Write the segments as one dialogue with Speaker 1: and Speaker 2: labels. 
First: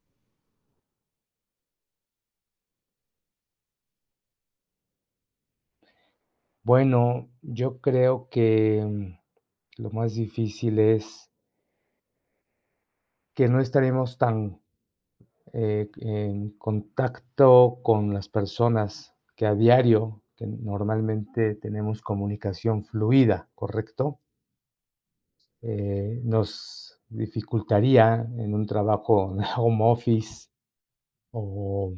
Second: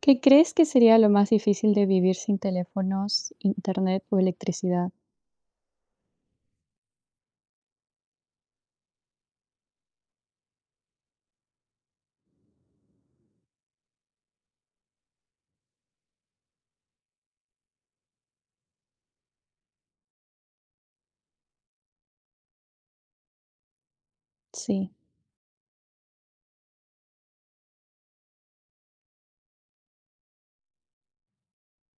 Speaker 1: ¿Qué crees que sería lo más difícil de vivir sin teléfonos, internet o electricidad?
Speaker 2: Bueno, yo creo que, lo más difícil es que no estaremos tan, en contacto con las personas que a diario, que normalmente tenemos comunicación fluida, ¿correcto?
Speaker 1: Sí,
Speaker 2: Nos dificultaría en un trabajo de home office o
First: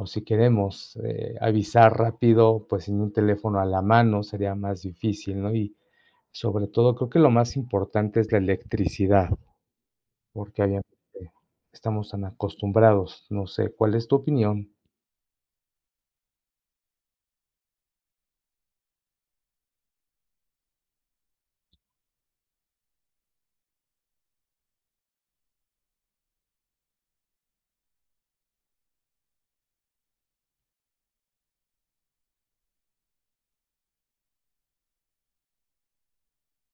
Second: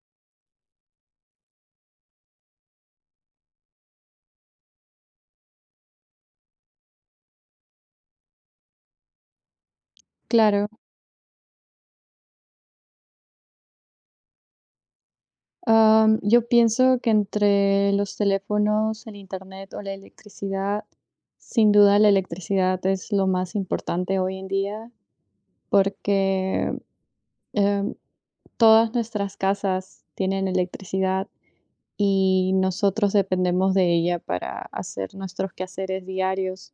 Speaker 2: o si queremos, avisar rápido, pues, sin un teléfono a la mano sería más difícil, ¿no? Y sobre todo, creo que lo más importante es la electricidad, porque
Speaker 1: claro.
Speaker 2: obviamente estamos tan acostumbrados, no sé, ¿cuál es tu opinión?
Speaker 1: Yo pienso que entre los teléfonos, el internet o la electricidad, sin duda la electricidad es lo más importante hoy en día porque em, todas nuestras casas tienen electricidad y nosotros dependemos de ella para hacer nuestros quehaceres diarios.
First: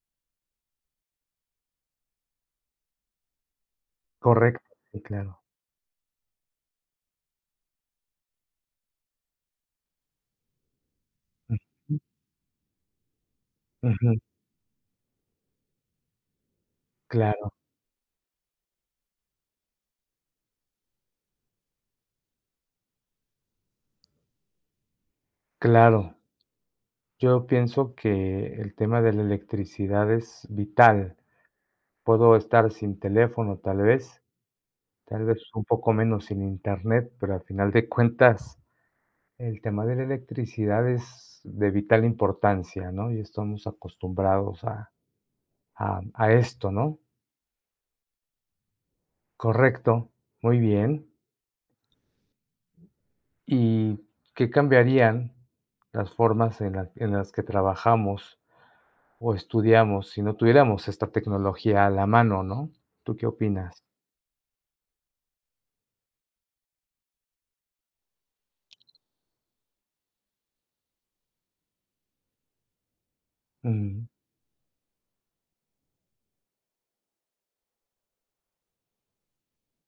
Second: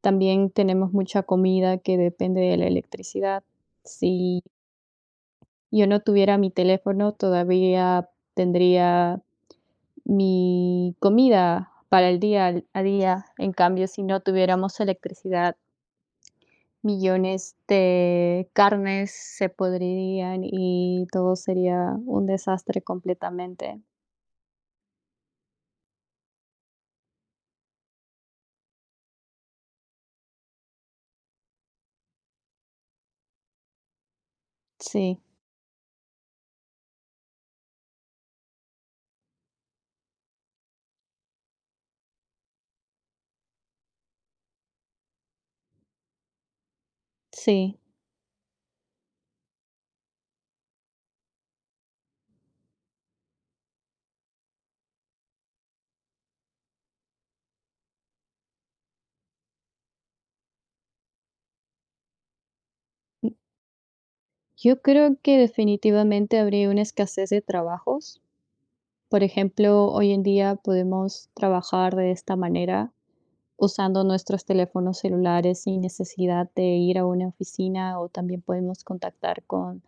Speaker 1: También tenemos mucha comida que depende de la electricidad. Si
Speaker 2: Correcto, sí, claro.
Speaker 1: yo no tuviera mi teléfono, todavía tendría mi comida
Speaker 2: Ujú,
Speaker 1: para el día a día. En cambio, si
Speaker 2: ujú,
Speaker 1: no tuviéramos electricidad,
Speaker 2: claro,
Speaker 1: millones de carnes se podrían y todo sería un desastre completamente.
Speaker 2: claro. Yo pienso que el tema de la electricidad es vital. Puedo estar sin teléfono,
Speaker 1: Sí,
Speaker 2: tal vez un poco menos sin internet, pero al final de cuentas, el tema de la electricidad es de vital importancia, ¿no? Y estamos acostumbrados a esto, ¿no?
Speaker 1: sí.
Speaker 2: Correcto, muy bien. ¿Y qué cambiarían las formas en las que trabajamos o estudiamos si no tuviéramos esta tecnología a la mano, no? ¿Tú qué opinas?
Speaker 1: Yo creo que definitivamente habría una escasez de trabajos. Por ejemplo, hoy en día podemos trabajar de esta manera usando
Speaker 2: Mm,
Speaker 1: nuestros teléfonos celulares sin necesidad de ir a una oficina, o también podemos contactar con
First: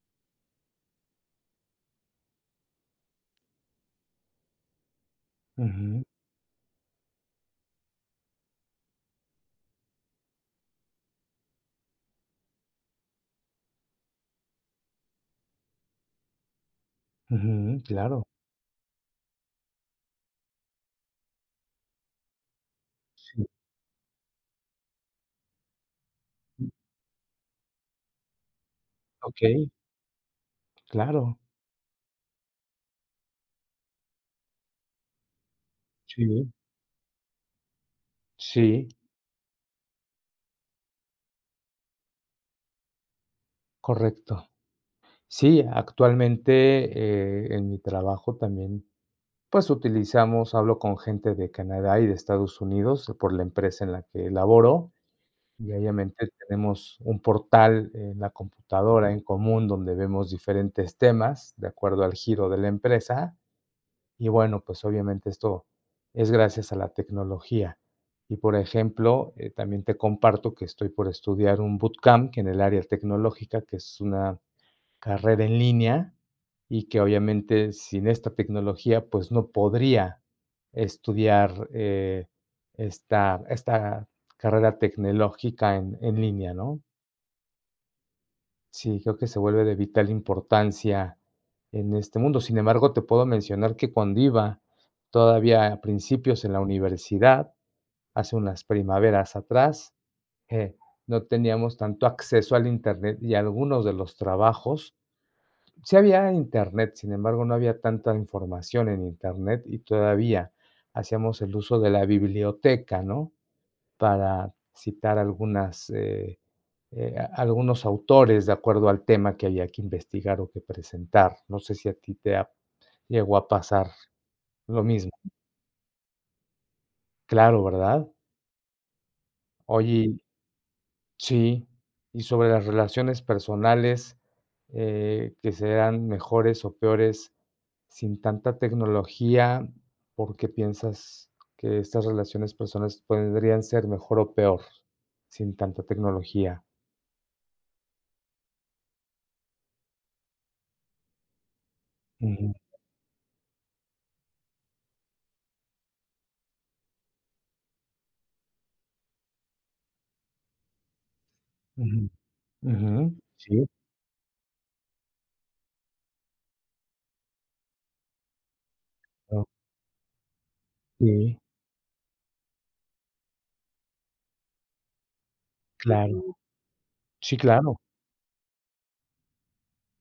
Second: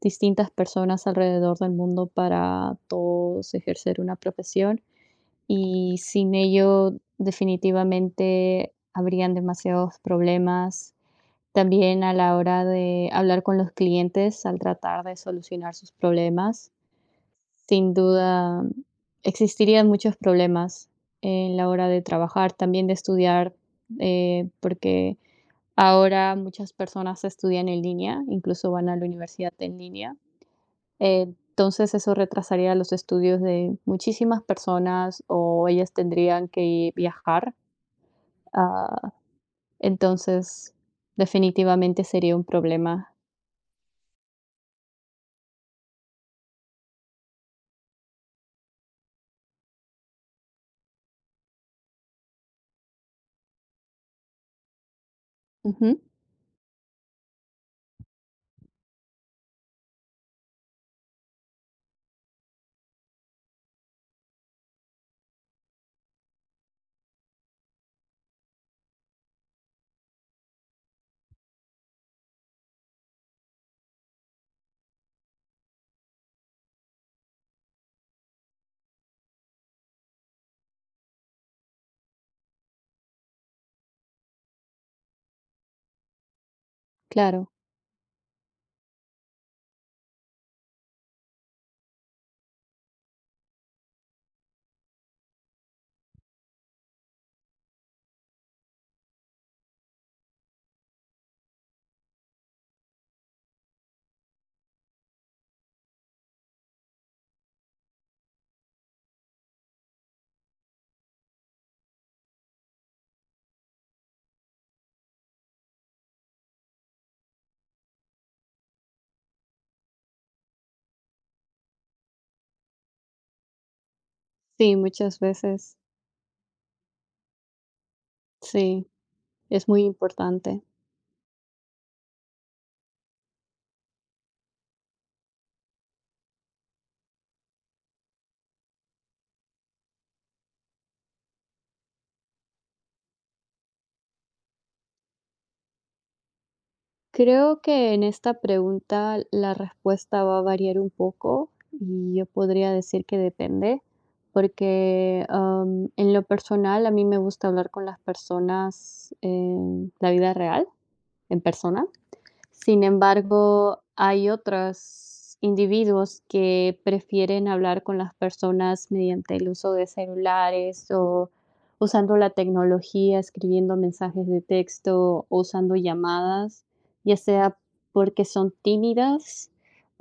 Speaker 1: distintas personas alrededor del mundo para todos ejercer una profesión, y
Speaker 2: ujú,
Speaker 1: sin ello definitivamente habrían demasiados problemas. También a la hora de hablar con los clientes al tratar de solucionar sus problemas.
Speaker 2: ujú,
Speaker 1: Sin
Speaker 2: claro,
Speaker 1: duda, existirían muchos problemas en la hora de trabajar, también de
Speaker 2: sí,
Speaker 1: estudiar, porque ahora muchas personas estudian en línea, incluso van a la universidad
Speaker 2: okey,
Speaker 1: en línea.
Speaker 2: claro,
Speaker 1: Entonces eso retrasaría los estudios de muchísimas personas o ellas tendrían
Speaker 2: sí,
Speaker 1: que viajar.
Speaker 2: sí,
Speaker 1: ah, entonces, definitivamente sería un problema.
Speaker 2: correcto. Sí, actualmente, en mi trabajo también, pues, utilizamos hablo con gente de Canadá y de Estados Unidos por la empresa en la que laboro. Y
Speaker 1: Ujú,
Speaker 2: obviamente tenemos un portal en la computadora en común donde vemos diferentes temas de acuerdo al giro de la empresa y bueno, pues obviamente esto es gracias a la tecnología. Y por ejemplo, también te comparto que estoy por estudiar un bootcamp que en el área tecnológica, que es una carrera en línea y que obviamente sin esta tecnología, pues no podría estudiar, esta carrera tecnológica en línea, ¿no?
Speaker 1: claro,
Speaker 2: Sí, creo que se vuelve de vital importancia en este mundo. Sin embargo, te puedo mencionar que con DIVA, todavía a principios en la universidad, hace unas primaveras atrás, eh, no teníamos tanto acceso al Internet y algunos de los trabajos. Sí había internet, sin embargo, no había tanta información en internet y todavía hacíamos el uso de la biblioteca, ¿no? Para citar algunas, algunos autores de acuerdo al tema que había que investigar o que presentar. No sé si a ti llegó a pasar
Speaker 1: sí,
Speaker 2: lo mismo.
Speaker 1: muchas veces,
Speaker 2: Claro, ¿verdad?
Speaker 1: sí, es muy
Speaker 2: Oye,
Speaker 1: importante.
Speaker 2: sí, y sobre las relaciones personales, que serán mejores o peores sin tanta tecnología, ¿por qué piensas que estas relaciones personales podrían ser mejor o peor sin tanta tecnología?
Speaker 1: Creo que en esta pregunta la respuesta va a variar un poco y yo
Speaker 2: Ujú,
Speaker 1: podría decir que depende, porque en lo personal a mí me gusta hablar con las personas en la vida real, en persona.
Speaker 2: ujú,
Speaker 1: Sin
Speaker 2: ujú. Sí,
Speaker 1: embargo, hay otros individuos que prefieren hablar con las personas mediante
Speaker 2: claro.
Speaker 1: el uso de celulares o
Speaker 2: Sí,
Speaker 1: usando la tecnología, escribiendo mensajes de texto o usando
Speaker 2: claro.
Speaker 1: llamadas, ya
Speaker 2: Sí,
Speaker 1: sea
Speaker 2: claro.
Speaker 1: porque son tímidas,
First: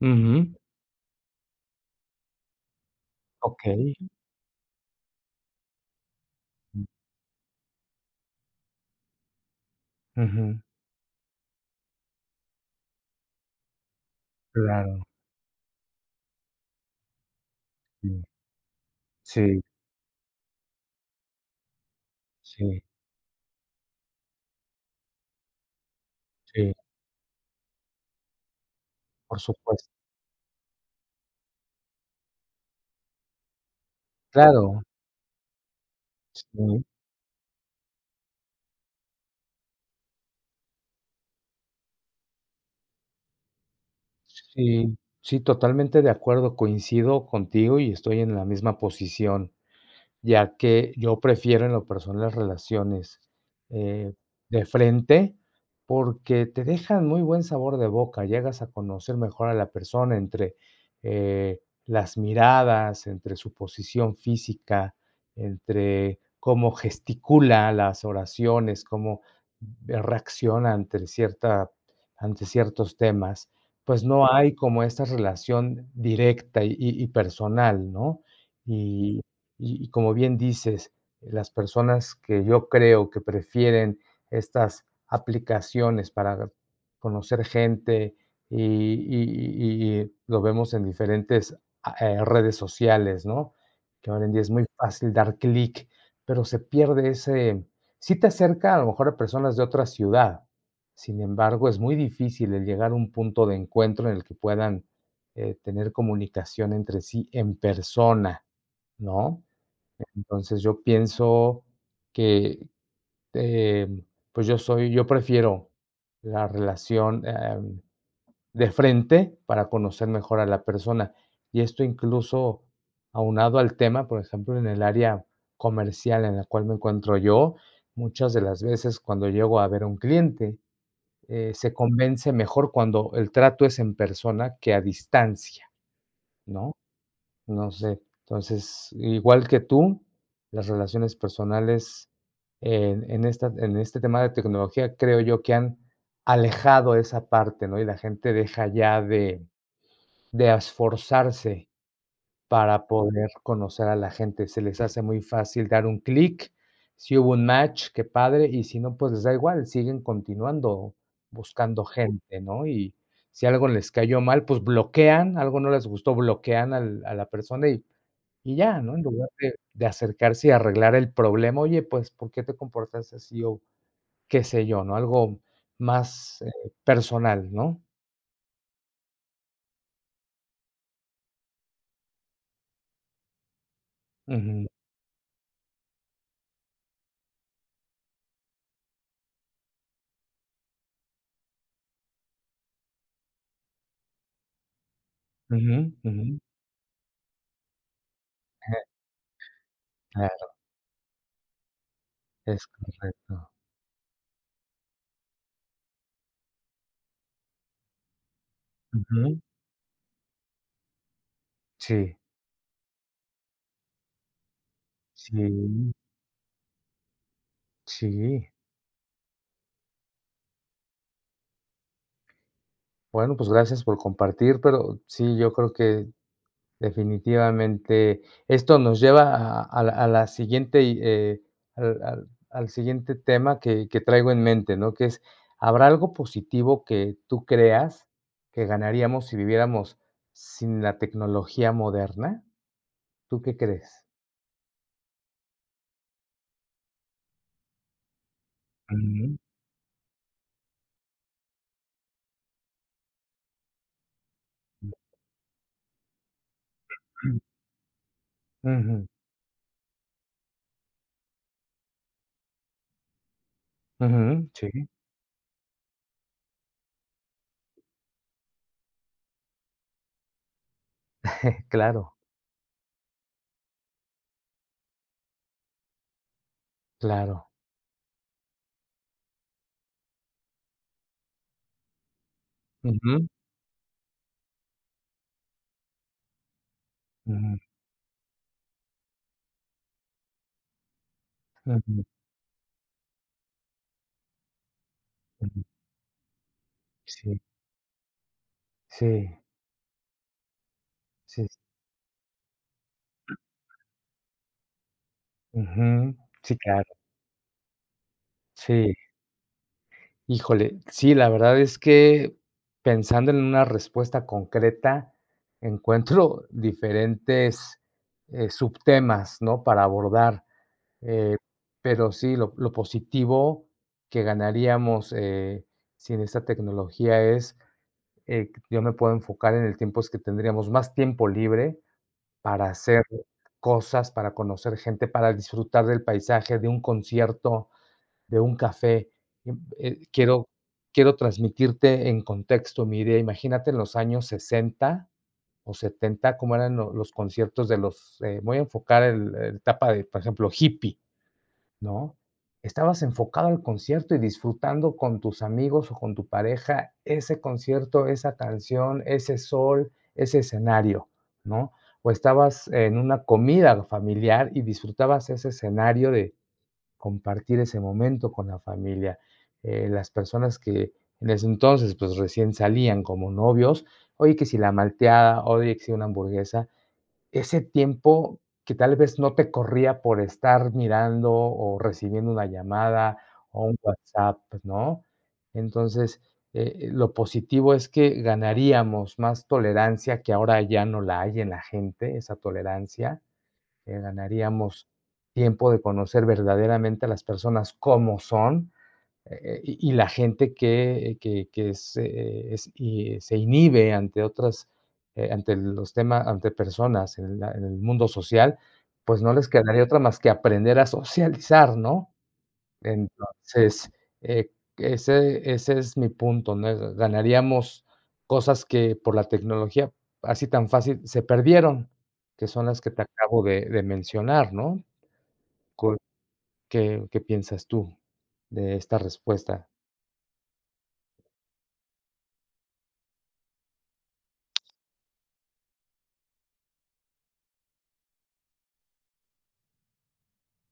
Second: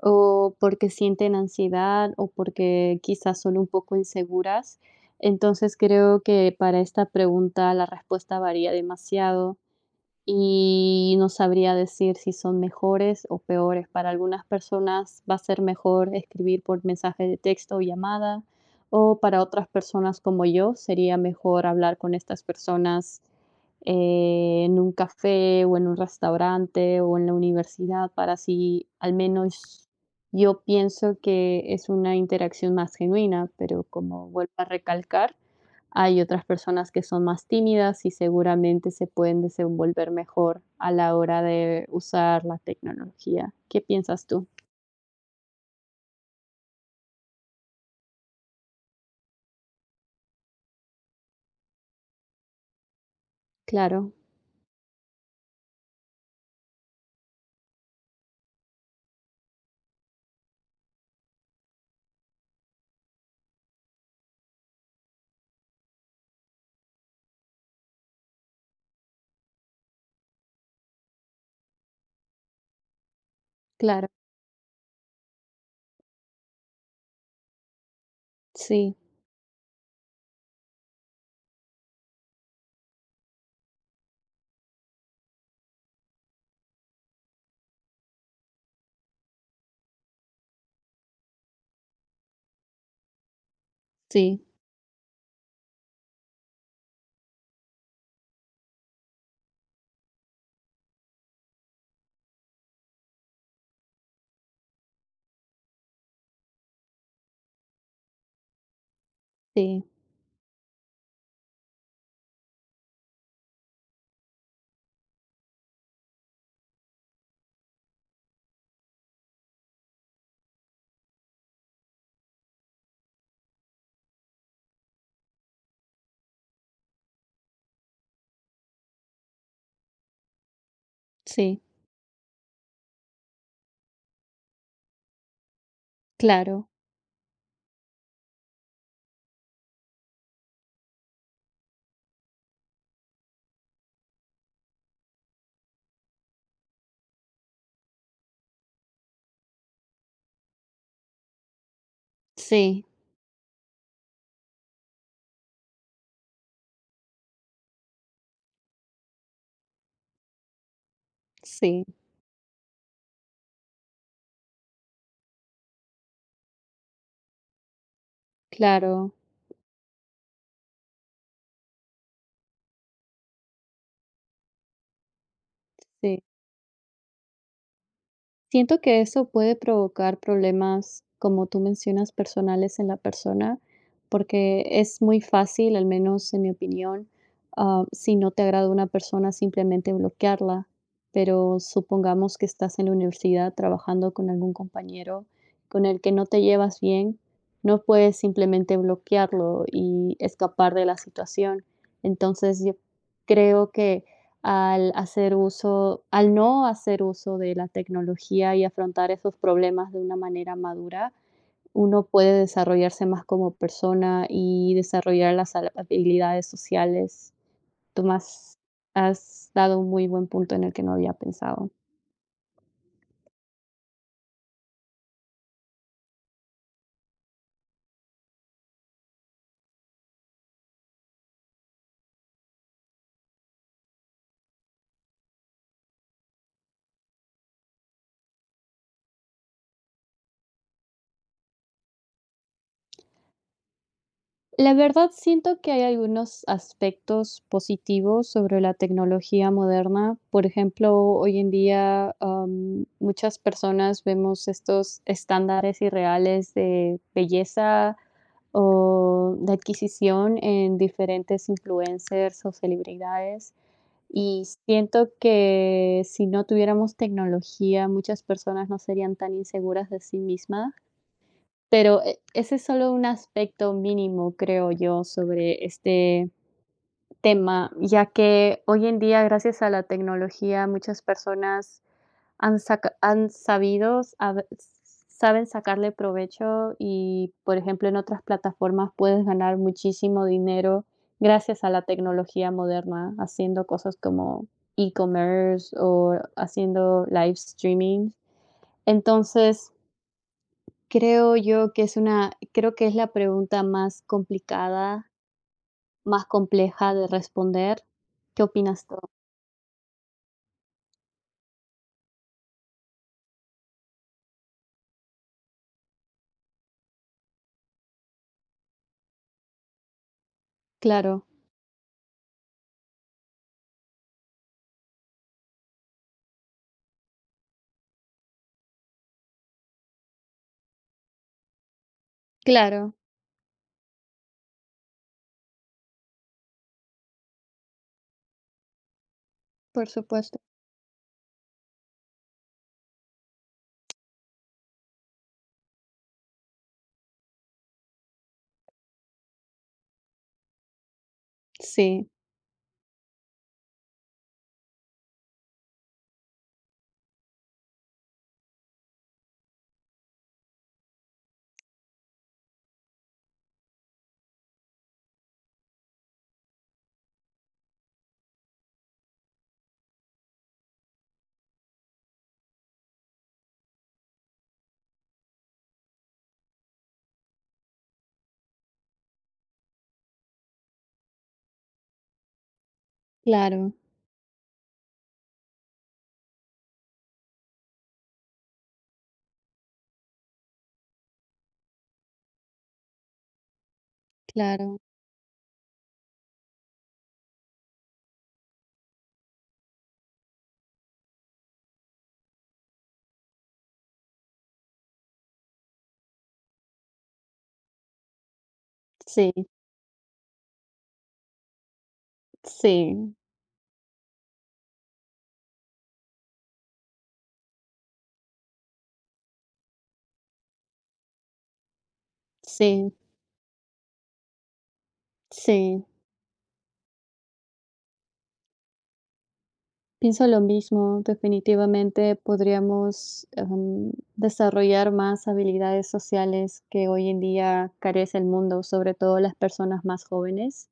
Speaker 2: Ujú.
Speaker 1: o porque sienten ansiedad, o porque quizás son un
Speaker 2: Okey.
Speaker 1: poco inseguras. Entonces creo que para esta pregunta la respuesta varía demasiado
Speaker 2: Ujú.
Speaker 1: y no sabría decir si son mejores o peores. Para algunas
Speaker 2: Claro.
Speaker 1: personas va a ser mejor escribir por mensaje de texto o
Speaker 2: Sí,
Speaker 1: llamada, o para
Speaker 2: sí,
Speaker 1: otras personas como yo sería mejor hablar con estas
Speaker 2: sí,
Speaker 1: personas en un café o en un
Speaker 2: sí,
Speaker 1: restaurante o en la universidad, para así, al
Speaker 2: por supuesto.
Speaker 1: menos yo pienso que es una interacción más genuina, pero como vuelvo a
Speaker 2: Claro.
Speaker 1: recalcar, hay otras
Speaker 2: Sí.
Speaker 1: personas que son más tímidas y seguramente se pueden desenvolver mejor a la hora de usar la tecnología. ¿Qué piensas tú?
Speaker 2: Sí, sí, totalmente de acuerdo, coincido contigo y estoy en la misma posición ya que yo prefiero en lo personal las relaciones,
Speaker 1: Claro,
Speaker 2: eh, de frente, porque te dejan muy buen sabor de boca, llegas a conocer mejor a la persona entre, eh, las miradas, entre su posición física, entre cómo gesticula, las oraciones, cómo reacciona ante ciertos temas, pues
Speaker 1: claro.
Speaker 2: no hay como esta relación directa y personal, ¿no?
Speaker 1: Sí,
Speaker 2: Y y como bien dices, las personas que yo creo que prefieren estas aplicaciones para conocer gente y lo vemos en diferentes a redes sociales, ¿no? Que ahora en día
Speaker 1: sí,
Speaker 2: es muy fácil dar clic, pero se pierde ese, sí te acerca a lo mejor a personas de otra ciudad, sin embargo, es muy difícil el llegar a un punto de encuentro en el que puedan, tener comunicación entre sí en persona, ¿no?
Speaker 1: sí,
Speaker 2: Entonces, yo pienso que, em, pues, yo prefiero la relación, de frente para conocer mejor a la persona. Y esto incluso aunado al tema, por ejemplo, en el área comercial en la cual me encuentro yo, muchas de las veces cuando llego a ver a un cliente,
Speaker 1: sí.
Speaker 2: se convence mejor cuando el trato es en persona que a distancia,
Speaker 1: Claro.
Speaker 2: ¿no? No sé. Entonces, igual que tú, las relaciones personales en este tema de tecnología, creo yo que han alejado esa parte, ¿no? Y la gente deja ya de esforzarse
Speaker 1: Sí,
Speaker 2: para poder conocer a la gente. Se les hace muy fácil dar un clic, si hubo un match, qué padre, y si no, pues les da igual, siguen continuando buscando
Speaker 1: sí.
Speaker 2: gente, ¿no? Y si algo les cayó mal, pues bloquean, algo no les gustó, bloquean al a la persona y ya, ¿no? En
Speaker 1: Claro.
Speaker 2: lugar de acercarse y arreglar el problema, oye, pues, ¿por qué te comportas así? O qué sé yo, ¿no? Algo
Speaker 1: Sí.
Speaker 2: más, personal, ¿no?
Speaker 1: Siento que eso puede provocar problemas, como tú mencionas, personales en la persona, porque
Speaker 2: Ujú,
Speaker 1: es muy fácil, al menos en mi opinión, si no te agrada una persona, simplemente bloquearla. Pero supongamos que estás en la universidad trabajando con algún compañero
Speaker 2: ujú,
Speaker 1: con el que
Speaker 2: ujú.
Speaker 1: no te llevas bien, no puedes simplemente
Speaker 2: Ajá,
Speaker 1: bloquearlo y
Speaker 2: claro,
Speaker 1: escapar de la situación. Entonces,
Speaker 2: es
Speaker 1: yo
Speaker 2: correcto.
Speaker 1: creo que al no hacer uso de la tecnología y afrontar esos
Speaker 2: Ujú.
Speaker 1: problemas de una manera madura, uno
Speaker 2: Sí,
Speaker 1: puede desarrollarse más como persona y desarrollar las
Speaker 2: sí,
Speaker 1: habilidades sociales. Tú
Speaker 2: sí.
Speaker 1: más has dado un muy buen punto en el que no había pensado.
Speaker 2: Bueno, pues, gracias por compartir, pero sí, yo creo que. Definitivamente. Esto nos lleva a la siguiente y, al siguiente tema que traigo en mente, ¿no? Que es, ¿habrá algo positivo que tú creas que ganaríamos si viviéramos sin la tecnología moderna? ¿Tú qué crees?
Speaker 1: La verdad, siento que hay algunos aspectos positivos sobre la
Speaker 2: Ujú,
Speaker 1: tecnología moderna. Por ejemplo, hoy en día, muchas personas vemos estos estándares irreales de
Speaker 2: ujú.
Speaker 1: belleza
Speaker 2: Ujú,
Speaker 1: o de adquisición en diferentes influencers o celebridades. Y
Speaker 2: sí.
Speaker 1: siento que si no tuviéramos tecnología, muchas personas no serían tan inseguras de sí mismas, pero
Speaker 2: Claro,
Speaker 1: ese es solo un aspecto mínimo, creo yo, sobre este
Speaker 2: claro.
Speaker 1: tema, ya que hoy en día, gracias a la tecnología, muchas personas han saca
Speaker 2: Ujú,
Speaker 1: han sabido sabe saben sacarle provecho y, por
Speaker 2: ujú,
Speaker 1: ejemplo, en otras plataformas puedes ganar muchísimo dinero gracias a la
Speaker 2: ujú,
Speaker 1: tecnología moderna, haciendo cosas como
Speaker 2: ujú.
Speaker 1: e-commerce o haciendo live
Speaker 2: Sí,
Speaker 1: streaming.
Speaker 2: sí,
Speaker 1: Entonces,
Speaker 2: sí,
Speaker 1: creo que es la pregunta más complicada,
Speaker 2: ujú.
Speaker 1: más
Speaker 2: Sí, claro,
Speaker 1: compleja de responder. ¿Qué opinas
Speaker 2: sí.
Speaker 1: tú?
Speaker 2: Híjole, sí, la verdad es que pensando en una respuesta concreta, encuentro diferentes, subtemas, ¿no?, para abordar,
Speaker 1: Claro,
Speaker 2: eh, pero sí, lo positivo que ganaríamos, sin esta tecnología es, que yo me puedo enfocar en el tiempo, es que tendríamos más tiempo libre para
Speaker 1: claro,
Speaker 2: hacer cosas, para conocer gente, para disfrutar del paisaje, de un concierto, de un café,
Speaker 1: por
Speaker 2: eh,
Speaker 1: supuesto.
Speaker 2: quiero quiero transmitirte en contexto mi idea. Imagínate en los años 60 o 70 cómo eran lo los conciertos de los, voy a enfocar el etapa de, por ejemplo, hippie,
Speaker 1: Sí,
Speaker 2: ¿no? Estabas enfocado al concierto y disfrutando con tus amigos o con tu pareja ese concierto, esa canción, ese sol, ese escenario, ¿no? O estabas en una comida familiar y disfrutabas ese escenario de compartir ese momento con la familia. Las personas que en ese entonces, pues recién salían como novios, oye, que si la malteada, oye, que si una hamburguesa, ese tiempo que tal vez no te corría por estar mirando o recibiendo una llamada o
Speaker 1: claro,
Speaker 2: un WhatsApp, ¿no? Entonces, lo positivo es que ganaríamos más tolerancia que ahora ya no la hay en la gente, esa tolerancia,
Speaker 1: claro.
Speaker 2: ganaríamos tiempo de conocer verdaderamente a las personas como son, y, la gente que es, y se inhibe ante otras, ante los temas, ante personas en, en el mundo social, pues
Speaker 1: Sí,
Speaker 2: no les quedaría otra más que aprender a socializar, ¿no?
Speaker 1: sí,
Speaker 2: Entonces, eh, ese es mi punto, ¿no? Ganaríamos cosas que por la tecnología, así tan fácil, se perdieron, que son las que
Speaker 1: sí,
Speaker 2: te acabo de mencionar, ¿no?
Speaker 1: sí.
Speaker 2: Co ¿qué qué piensas tú de esta respuesta?
Speaker 1: Pienso lo mismo. Definitivamente podríamos, desarrollar más habilidades sociales que hoy en día carece el mundo, sobre todo las personas más jóvenes.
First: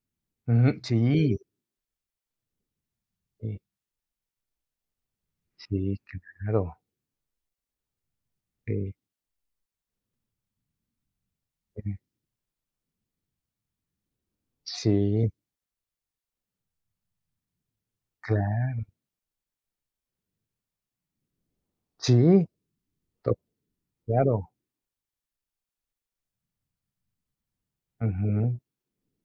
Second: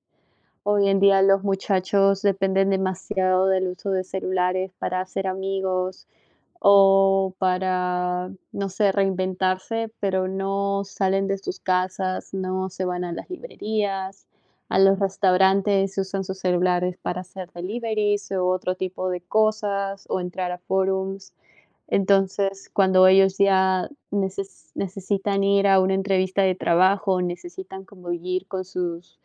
Speaker 2: Ujú,
Speaker 1: Hoy en día
Speaker 2: sí,
Speaker 1: los muchachos dependen demasiado
Speaker 2: sí,
Speaker 1: del uso de celulares para hacer
Speaker 2: sí,
Speaker 1: amigos
Speaker 2: claro,
Speaker 1: o para, no sé,
Speaker 2: sí,
Speaker 1: reinventarse, pero no salen de sus
Speaker 2: sí,
Speaker 1: casas, no se van a las librerías, a los
Speaker 2: sí,
Speaker 1: restaurantes, y usan sus celulares para hacer deliveries o otro
Speaker 2: claro,
Speaker 1: tipo de cosas o entrar a forums.
Speaker 2: sí,
Speaker 1: Entonces, cuando
Speaker 2: to
Speaker 1: ellos ya
Speaker 2: claro,
Speaker 1: necesitan ir a una entrevista de trabajo, necesitan convivir
Speaker 2: ujú,
Speaker 1: con sus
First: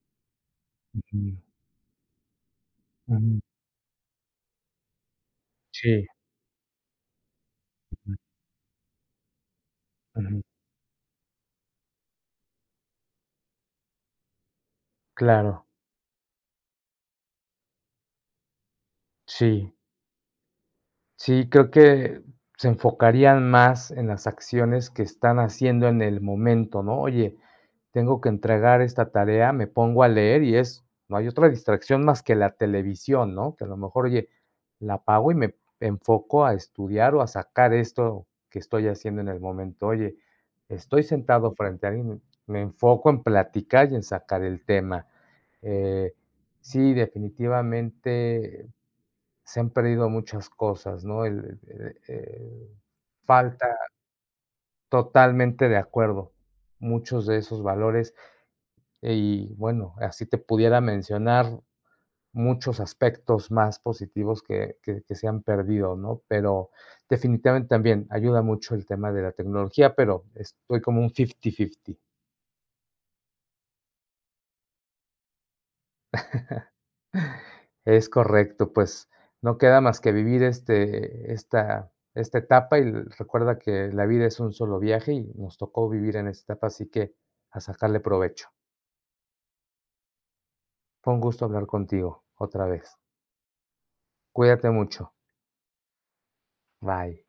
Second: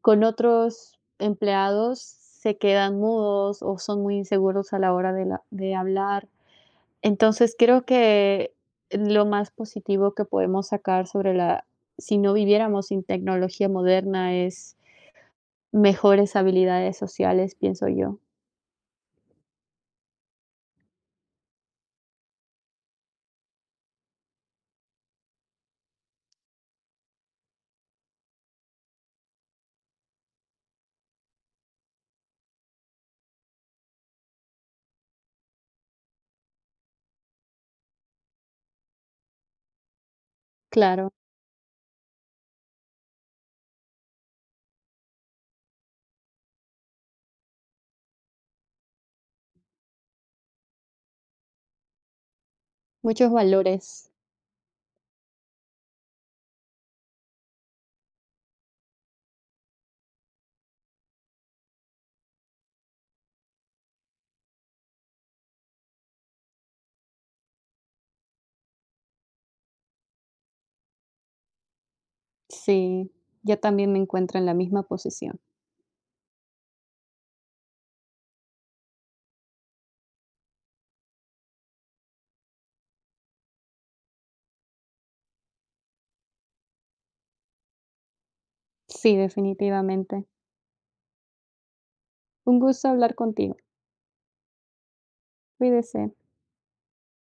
Speaker 1: con otros
Speaker 2: ujú,
Speaker 1: empleados, se quedan
Speaker 2: ujú,
Speaker 1: mudos o son muy inseguros a la hora de la de
Speaker 2: sí,
Speaker 1: hablar. Entonces, creo
Speaker 2: ujú,
Speaker 1: que lo más positivo que podemos sacar sobre la si no viviéramos sin tecnología moderna es
Speaker 2: claro,
Speaker 1: mejores habilidades sociales, pienso yo.
Speaker 2: sí. Sí, creo que se enfocarían más en las acciones que están haciendo en el momento, ¿no? Oye, tengo que entregar esta tarea, me pongo a leer y es, no hay otra distracción más que la televisión, ¿no? Que a lo mejor, oye, la apago y me enfoco a estudiar o a sacar esto que estoy haciendo en el momento. Oye, estoy
Speaker 1: Claro,
Speaker 2: sentado frente a alguien, me enfoco en platicar y en sacar el tema. Eh, sí, definitivamente se han perdido muchas cosas, ¿no?
Speaker 1: muchos
Speaker 2: Falta,
Speaker 1: valores.
Speaker 2: totalmente de acuerdo, muchos de esos valores y bueno, así te pudiera mencionar muchos aspectos más positivos que se han perdido, ¿no? Pero definitivamente también ayuda mucho el tema de la tecnología, pero estoy como un 50-50.
Speaker 1: Sí, yo también me encuentro en la misma posición.
Speaker 2: Es correcto, pues, no queda más que vivir, este, esta etapa y recuerda que la vida es un solo viaje y nos tocó vivir en esta etapa, así que a sacarle provecho.
Speaker 1: Sí, definitivamente.
Speaker 2: Fue un gusto hablar contigo
Speaker 1: Un
Speaker 2: otra vez.
Speaker 1: gusto hablar contigo.
Speaker 2: Cuídate mucho.
Speaker 1: Cuídese.
Speaker 2: Bye.